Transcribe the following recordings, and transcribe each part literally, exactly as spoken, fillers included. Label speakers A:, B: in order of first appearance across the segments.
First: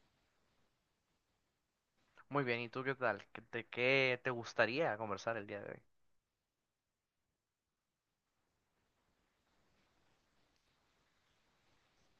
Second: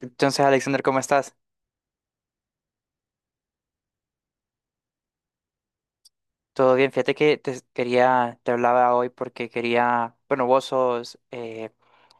A: Entonces, Alexander, ¿cómo estás?
B: Muy bien, ¿y tú qué tal? ¿Qué te, qué te gustaría conversar el día de hoy?
A: Todo bien, fíjate que te quería, te hablaba hoy porque quería, bueno, vos sos eh,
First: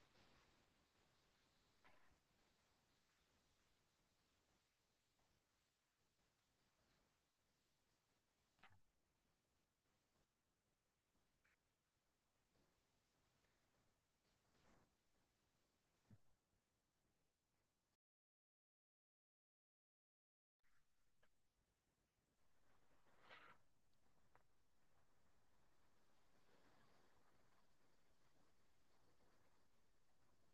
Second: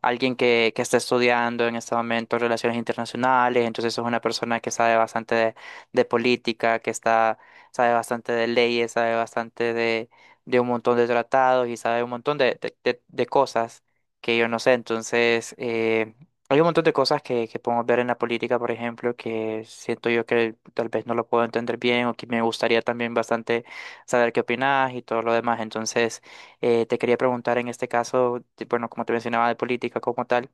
A: alguien que, que está estudiando en este momento relaciones internacionales, entonces sos una persona que sabe bastante de, de política, que está, sabe bastante de leyes, sabe bastante de, de un montón de tratados y sabe un montón de, de, de- de cosas que yo no sé. Entonces, eh, hay un montón de cosas que, que podemos ver en la política, por ejemplo, que siento yo que tal vez no lo puedo entender bien o que me gustaría también bastante saber qué opinas y todo lo demás. Entonces, eh, te quería preguntar en este caso, de- bueno, como te mencionaba de política como tal,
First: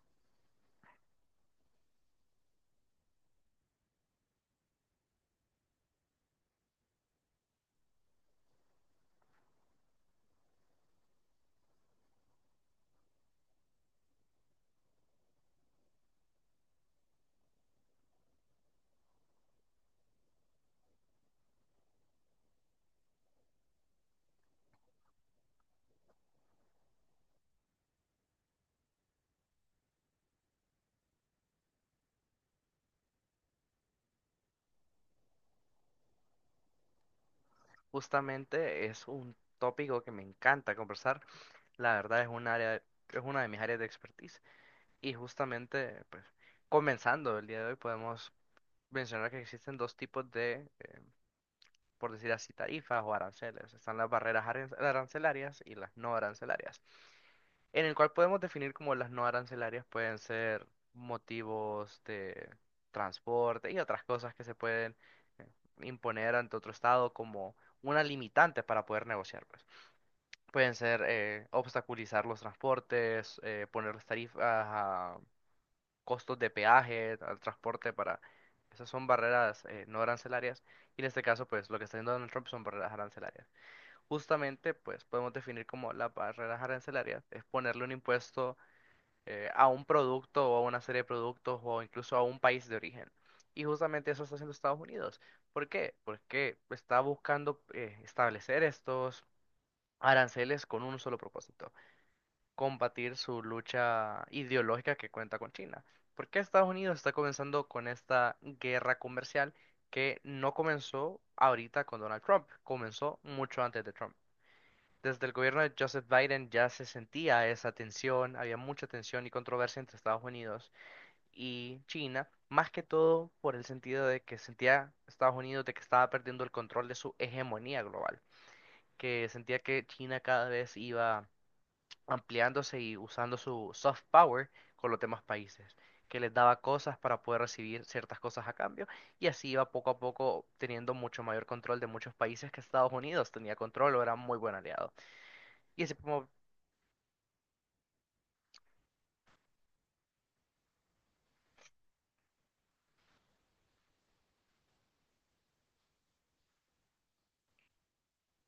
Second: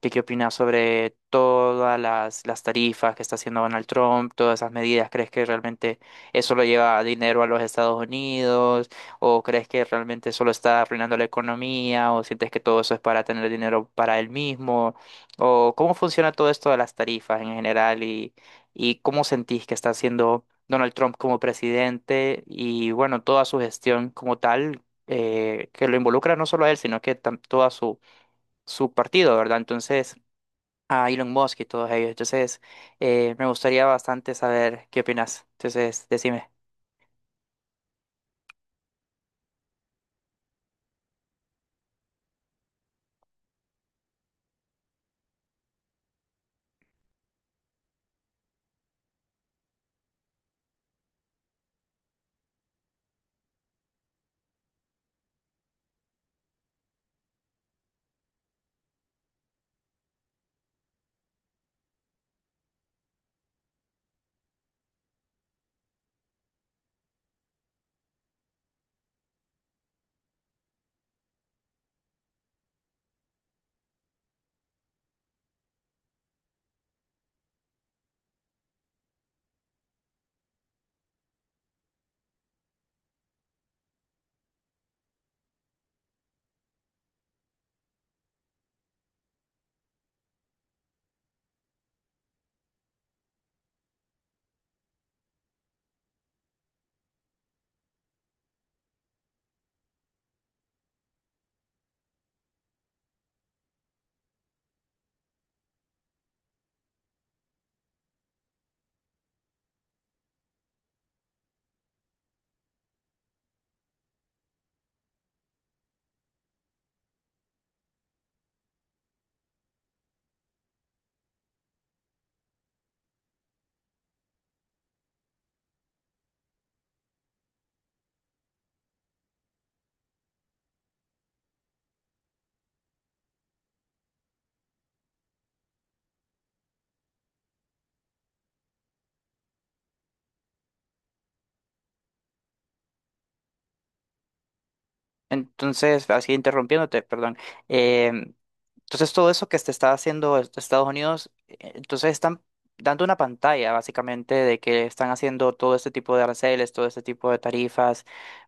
A: que qué opinas sobre todas las, las tarifas que está haciendo Donald Trump, todas esas medidas. ¿Crees que realmente eso lo lleva dinero a los Estados Unidos? ¿O crees que realmente solo está arruinando la economía? ¿O sientes que todo eso es para tener dinero para él mismo? ¿O cómo funciona todo esto de las tarifas en general y, y cómo sentís que está haciendo Donald Trump como presidente y bueno, toda su gestión como tal, eh, que lo involucra no solo a él, sino que tam- toda su, su partido, ¿verdad? Entonces, a Elon Musk y todos ellos. Entonces, eh, me gustaría bastante saber qué opinas. Entonces, decime.
B: Justamente es un tópico que me encanta conversar. La verdad es un área, es una de mis áreas de expertise. Y justamente, pues, comenzando el día de hoy, podemos mencionar que existen dos tipos de, eh, por decir así, tarifas o aranceles. Están las barreras aran- arancelarias y las no arancelarias. En el cual podemos definir como las no arancelarias pueden ser motivos de transporte y otras cosas que se pueden eh, imponer ante otro estado como una limitante para poder negociar, pues. Pueden ser eh, obstaculizar los transportes, eh, poner tarifas a costos de peaje al transporte para… Esas son barreras eh, no arancelarias y en este caso pues lo que está haciendo Donald Trump son barreras arancelarias. Justamente pues podemos definir como las barreras arancelarias es ponerle un impuesto eh, a un producto o a una serie de productos o incluso a un país de origen. Y justamente eso está haciendo Estados Unidos. ¿Por qué? Porque está buscando eh, establecer estos aranceles con un solo propósito, combatir su lucha ideológica que cuenta con China. ¿Por qué Estados Unidos está comenzando con esta guerra comercial que no comenzó ahorita con Donald Trump, comenzó mucho antes de Trump? Desde el gobierno de Joseph Biden ya se sentía esa tensión, había mucha tensión y controversia entre Estados Unidos y China, más que todo por el sentido de que sentía Estados Unidos de que estaba perdiendo el control de su hegemonía global, que sentía que China cada vez iba ampliándose y usando su soft power con los demás países, que les daba cosas para poder recibir ciertas cosas a cambio y así iba poco a poco teniendo mucho mayor control de muchos países que Estados Unidos tenía control o era muy buen aliado. Y así
A: Entonces,
B: podemos…
A: así interrumpiéndote, perdón. Eh, entonces, todo eso que te está haciendo est- Estados Unidos, eh, entonces están dando una pantalla básicamente de que están haciendo todo este tipo de aranceles, todo este tipo de tarifas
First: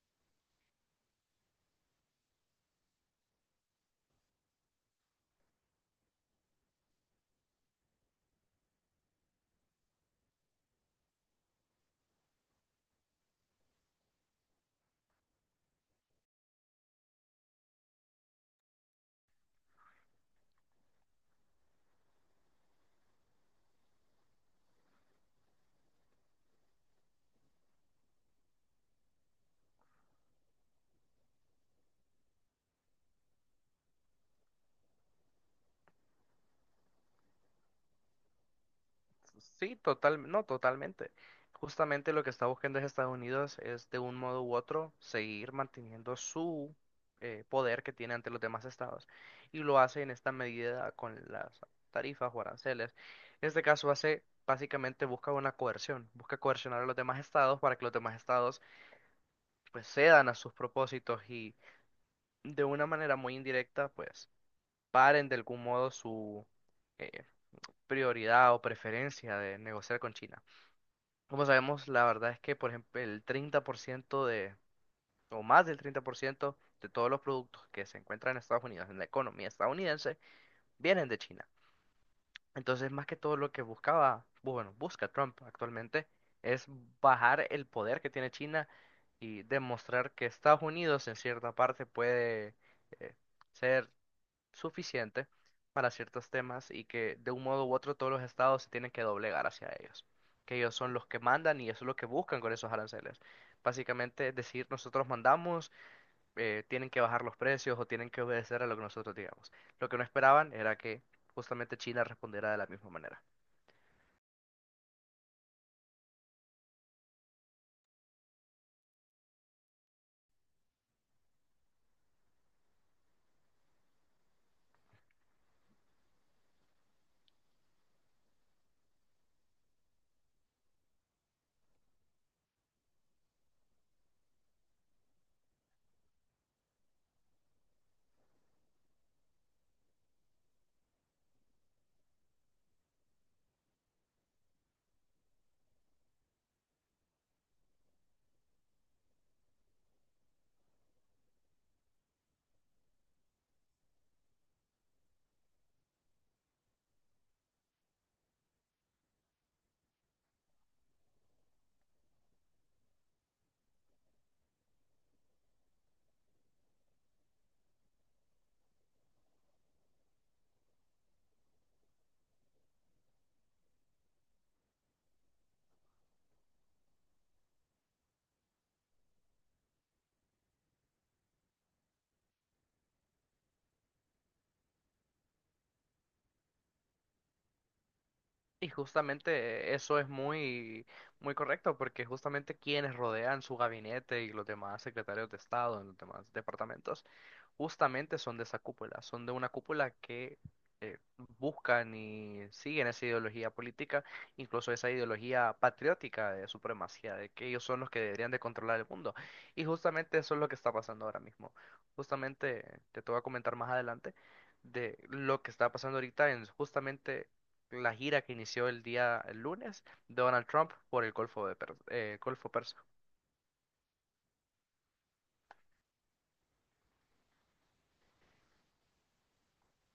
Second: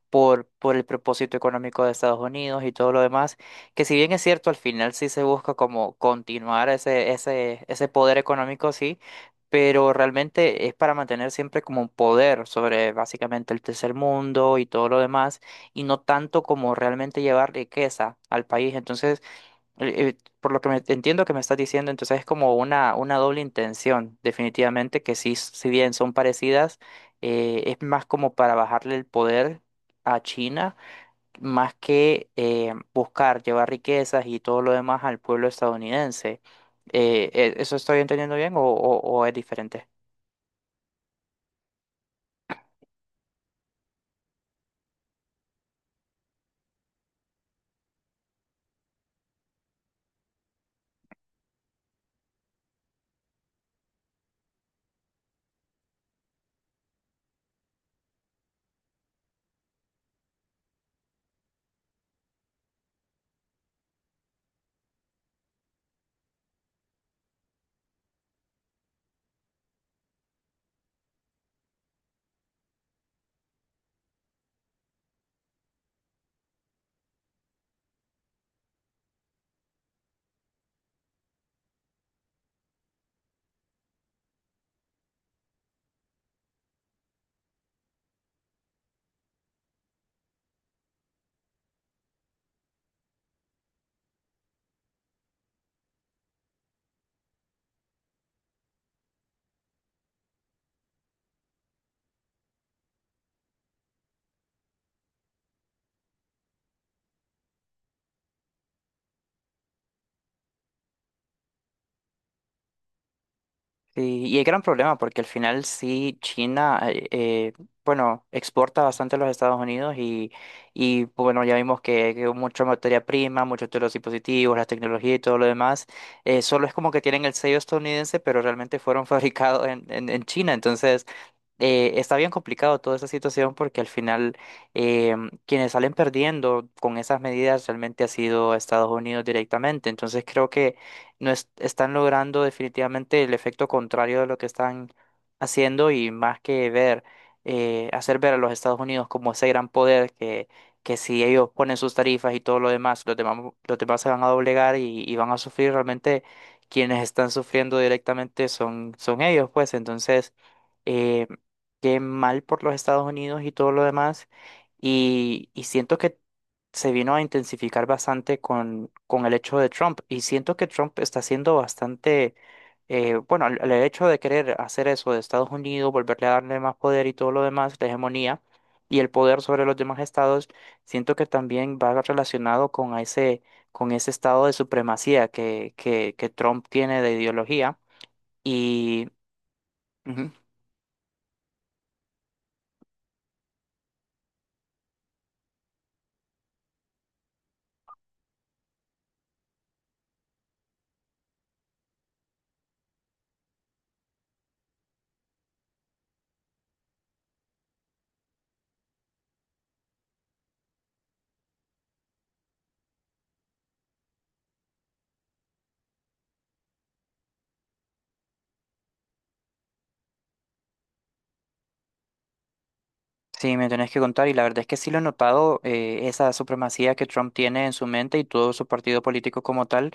A: por, por el propósito económico de Estados Unidos y todo lo demás, que si bien es cierto, al final sí se busca como continuar ese, ese, ese poder económico, sí, pero realmente es para mantener siempre como un poder sobre básicamente el tercer mundo y todo lo demás, y no tanto como realmente llevar riqueza al país. Entonces, eh, eh, por lo que me, entiendo que me estás diciendo, entonces es como una, una doble intención, definitivamente, que sí, si bien son parecidas, eh, es más como para bajarle el poder a China, más que eh, buscar llevar riquezas y todo lo demás al pueblo estadounidense. Eh, eh, ¿eso estoy entendiendo bien o, o- o es
B: Sí,
A: diferente?
B: total, no, totalmente. Justamente lo que está buscando es Estados Unidos es de un modo u otro seguir manteniendo su eh, poder que tiene ante los demás estados y lo hace en esta medida con las tarifas o aranceles. En este caso hace básicamente busca una coerción, busca coercionar a los demás estados para que los demás estados pues cedan a sus propósitos y de una manera muy indirecta pues paren de algún modo su eh, prioridad o preferencia de negociar con China. Como sabemos, la verdad es que, por ejemplo, el treinta por ciento de, o más del treinta por ciento de todos los productos que se encuentran en Estados Unidos, en la economía estadounidense, vienen de China. Entonces, más que todo lo que buscaba, bu- bueno, busca Trump actualmente, es bajar el poder que tiene China y demostrar que Estados Unidos en cierta parte puede eh, ser suficiente para ciertos temas y que de un modo u otro todos los estados se tienen que doblegar hacia ellos, que ellos son los que mandan y eso es lo que buscan con esos aranceles. Básicamente decir nosotros mandamos, eh, tienen que bajar los precios o tienen que obedecer a lo que nosotros digamos. Lo que no esperaban era que justamente China respondiera de la misma manera.
A: Sí, y hay gran problema porque al final sí China, eh, eh, bueno, exporta bastante a los Estados Unidos y, y bueno, ya vimos que, que mucha materia prima, muchos de los dispositivos, la tecnología y todo lo demás, eh, solo es como que tienen el sello estadounidense, pero realmente fueron fabricados en, en, en China. Entonces, eh, está bien complicado toda esa situación porque al final eh, quienes salen perdiendo con esas medidas realmente ha sido Estados Unidos directamente. Entonces creo que no es- están logrando definitivamente el efecto contrario de lo que están haciendo y más que ver, eh, hacer ver a los Estados Unidos como ese gran poder que, que si ellos ponen sus tarifas y todo lo demás, los demás, los demás se van a doblegar y, y van a sufrir realmente. Quienes están sufriendo directamente son, son ellos, pues entonces eh, que mal por los Estados Unidos y todo lo demás. Y, y siento que se vino a intensificar bastante con, con el hecho de Trump. Y siento que Trump está siendo bastante, eh, bueno, el, el hecho de querer hacer eso de Estados Unidos, volverle a darle más poder y todo lo demás, la hegemonía y el poder sobre los demás estados, siento que también va relacionado con a ese, con ese estado de supremacía que, que, que Trump tiene de ideología.
B: Y
A: Y,
B: justamente eh, eso es
A: ujú.
B: muy, muy correcto porque justamente quienes rodean su gabinete y los demás secretarios de Estado en los demás departamentos justamente son de esa cúpula, son de una cúpula que eh, buscan y siguen esa ideología política, incluso esa ideología patriótica de supremacía, de que ellos son los que deberían de controlar el mundo. Y justamente eso es lo que está pasando ahora mismo. Justamente te te voy a comentar más adelante de lo que está pasando ahorita en justamente la gira que inició el día el lunes de Donald Trump por el Golfo de Per- eh, Golfo Persa.
A: Sí, me tenés que contar, y la verdad es que sí lo he notado, eh, esa supremacía que Trump tiene en su mente y todo su partido político como tal,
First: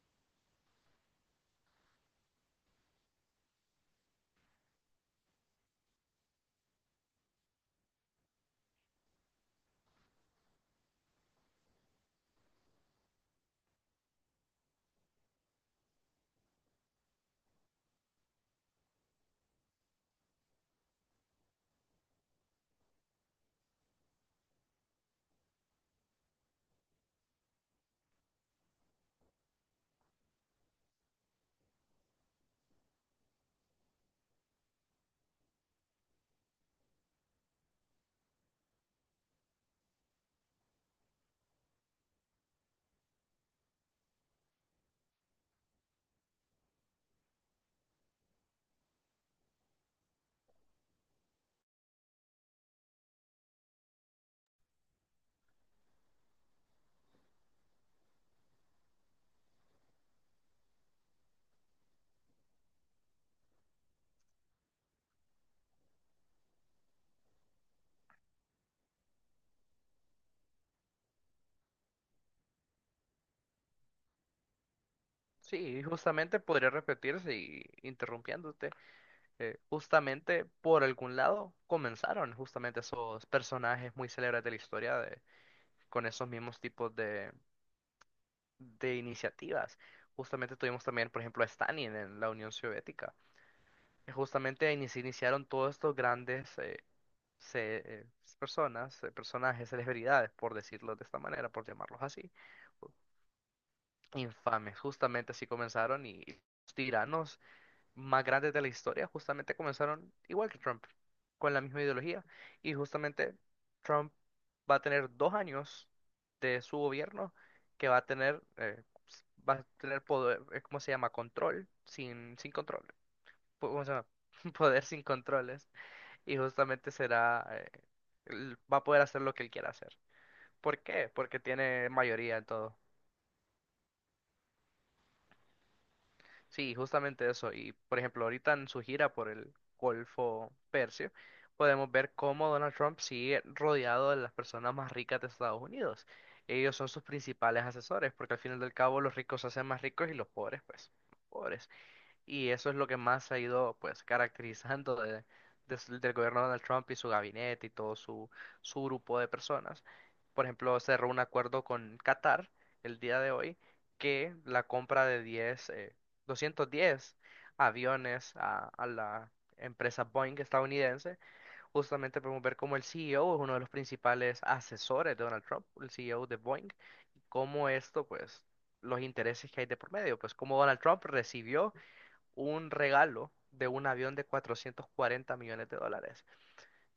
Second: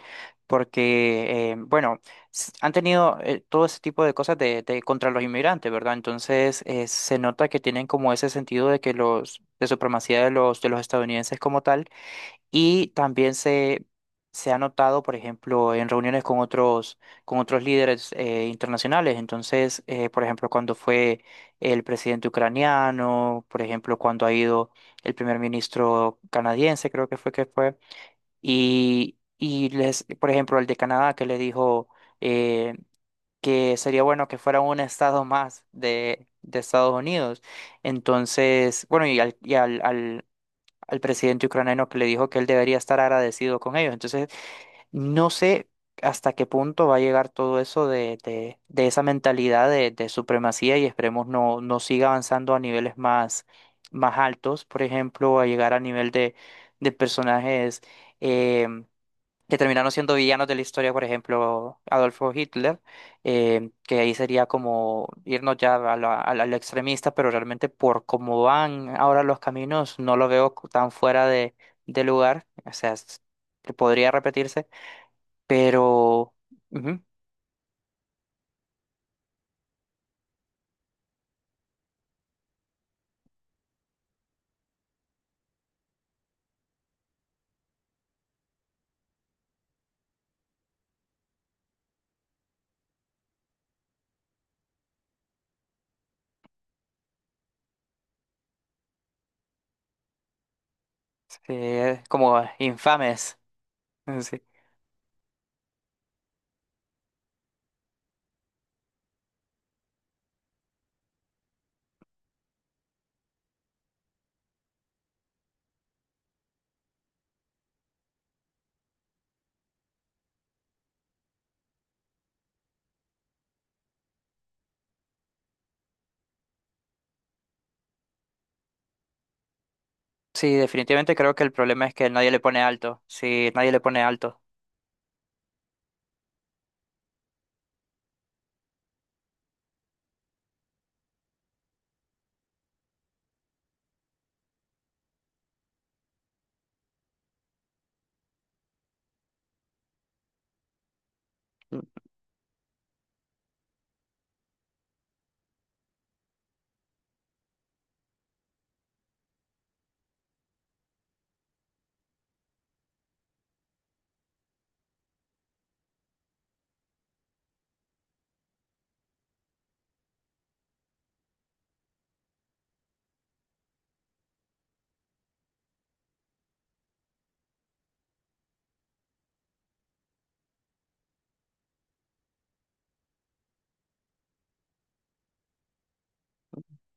A: porque, eh, bueno, s- han tenido eh, todo ese tipo de cosas de, de- contra los inmigrantes, ¿verdad? Entonces, eh, se nota que tienen como ese sentido de que los, de supremacía de los, de los estadounidenses como tal. Y también se, se ha notado, por ejemplo, en reuniones con otros, con otros líderes eh, internacionales. Entonces, eh, por ejemplo, cuando fue el presidente ucraniano, por ejemplo, cuando ha ido el primer ministro canadiense, creo que fue que fue. Y, y les, por ejemplo, el de Canadá que le dijo eh, que sería bueno que fuera un estado más de, de Estados Unidos. Entonces, bueno, y al, al presidente ucraniano que le dijo que él debería estar agradecido con ellos. Entonces, no sé hasta qué punto va a llegar todo eso de, de, de esa mentalidad de, de supremacía y esperemos no, no siga avanzando a niveles más, más altos, por ejemplo, a llegar a nivel de, de personajes. eh, que terminaron siendo villanos de la historia, por ejemplo, Adolfo Hitler, eh, que ahí sería como irnos ya a la- a la- al extremista, pero realmente por cómo van ahora los caminos, no lo veo cu- tan fuera de, de lugar, o sea, es- que podría repetirse,
B: Sí,
A: pero
B: justamente podría
A: ujú,
B: repetirse y interrumpiéndote. Eh, justamente por algún lado comenzaron justamente esos personajes muy célebres de la historia de, con esos mismos tipos de, de iniciativas. Justamente tuvimos también, por ejemplo, a Stalin en la Unión Soviética, que justamente ahí se iniciaron todos estos grandes eh, se- eh, personas, eh, personajes, celebridades, por decirlo de esta manera, por llamarlos
A: eh,
B: así,
A: como infames. Sí.
B: infames. Justamente así comenzaron y los tiranos más grandes de la historia justamente comenzaron igual que Trump, con la misma ideología. Y justamente Trump va a tener dos años de su gobierno que va a tener, eh, s- va a tener poder, eh, ¿cómo se llama? Control sin, sin control. po- ¿Cómo se llama? Poder sin controles. Y justamente será, eh, él va a poder hacer lo que él quiera hacer.
A: Sí,
B: ¿Por qué?
A: definitivamente creo
B: Porque
A: que el problema
B: tiene
A: es que nadie
B: mayoría
A: le
B: en
A: pone
B: todo.
A: alto, sí, nadie le pone alto.
B: Sí, justamente eso. Y por ejemplo, ahorita en su gira por el Golfo Persio, podemos ver cómo Donald Trump sigue rodeado de las personas más ricas de Estados Unidos. Ellos son sus principales asesores, porque al final del cabo los ricos se hacen más ricos y los pobres, pues, pobres.
A: Mm.
B: Y eso es lo que más se ha ido pues caracterizando de- des- del gobierno de Donald Trump y su gabinete y todo su, su grupo de personas. Por ejemplo, cerró un acuerdo con Qatar el día de hoy que la compra de 10, eh, doscientos diez aviones a, a la empresa Boeing estadounidense, justamente podemos ver cómo el C E O es uno de los principales asesores de Donald Trump, el C E O de Boeing, cómo esto pues los intereses que hay de por medio, pues cómo Donald Trump recibió un regalo de un avión de cuatrocientos cuarenta millones de dólares.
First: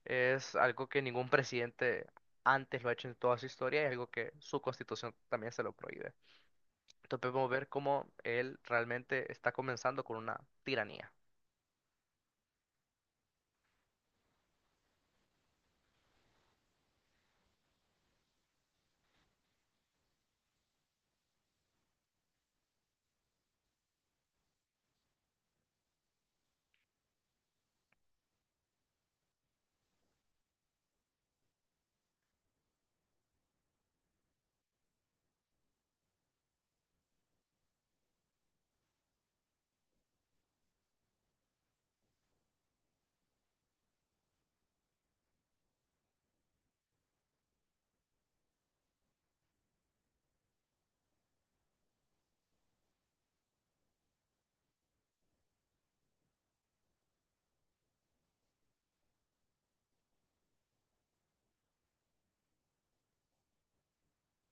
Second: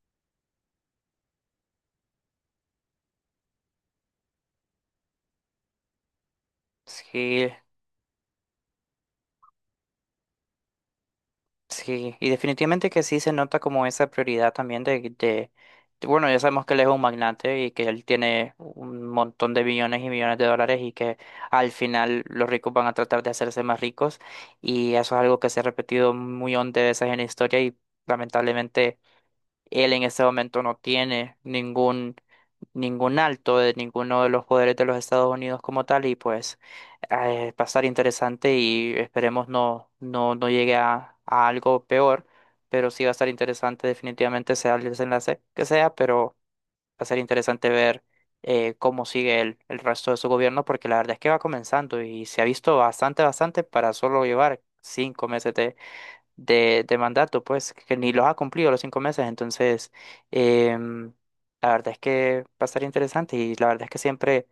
B: Es algo que ningún presidente antes lo ha hecho en toda su historia y es algo que su constitución también se lo prohíbe. Entonces podemos
A: Sí.
B: ver cómo él realmente está comenzando con una tiranía.
A: Sí, y definitivamente que sí se nota como esa prioridad también de, de, de- bueno, ya sabemos que él es un magnate y que él tiene un montón de billones y millones de dólares y que al final los ricos van a tratar de hacerse más ricos y eso es algo que se ha repetido muy millón veces en la historia y lamentablemente él en este momento no tiene ningún, ningún alto de ninguno de los poderes de los Estados Unidos como tal y pues eh, va a estar interesante y esperemos no, no, no llegue a, a algo peor, pero sí va a estar interesante definitivamente sea el desenlace que sea, pero va a ser interesante ver eh, cómo sigue el, el resto de su gobierno porque la verdad es que va comenzando y se ha visto bastante, bastante para solo llevar cinco meses de, de mandato, pues, que ni los ha cumplido los cinco meses. Entonces, em, la verdad es que va a estar interesante y la verdad es que siempre,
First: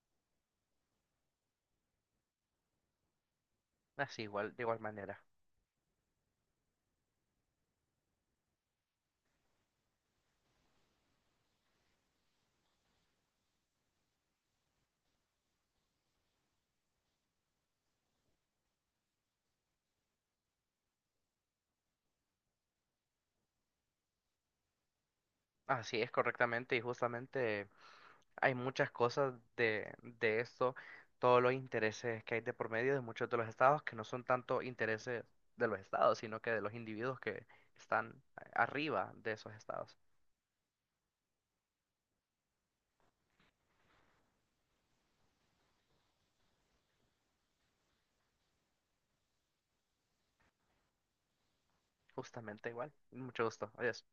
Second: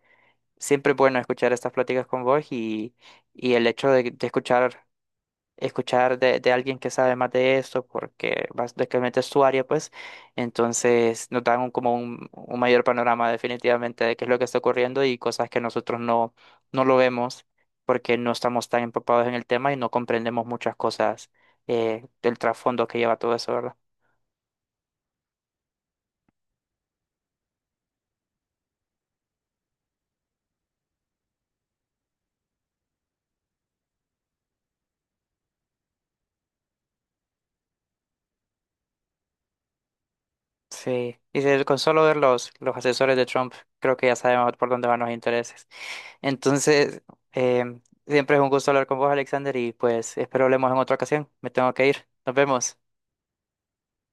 A: siempre es bueno escuchar estas pláticas con vos y, y el hecho de,
B: Así,
A: de
B: igual, de igual
A: escuchar
B: manera.
A: escuchar de, de alguien que sabe más de esto, porque básicamente es su área, pues, entonces nos dan un- como un, un mayor panorama definitivamente de qué es lo que está ocurriendo y cosas que nosotros no, no lo vemos porque no estamos tan empapados en el tema y no comprendemos muchas cosas eh, del trasfondo que lleva todo eso, ¿verdad?
B: Así es correctamente y justamente hay muchas cosas de, de esto, todos los intereses que hay de por medio de muchos de los estados, que no son tanto intereses de los estados, sino que de los individuos que están a- arriba de esos estados.
A: Sí, y de- con solo ver los, los asesores de Trump, creo que ya sabemos por dónde van los intereses. Entonces, em, siempre es un gusto hablar con vos, Alexander, y pues espero hablemos en otra ocasión. Me tengo que ir. Nos
B: Justamente
A: vemos.
B: igual. Mucho gusto. Adiós.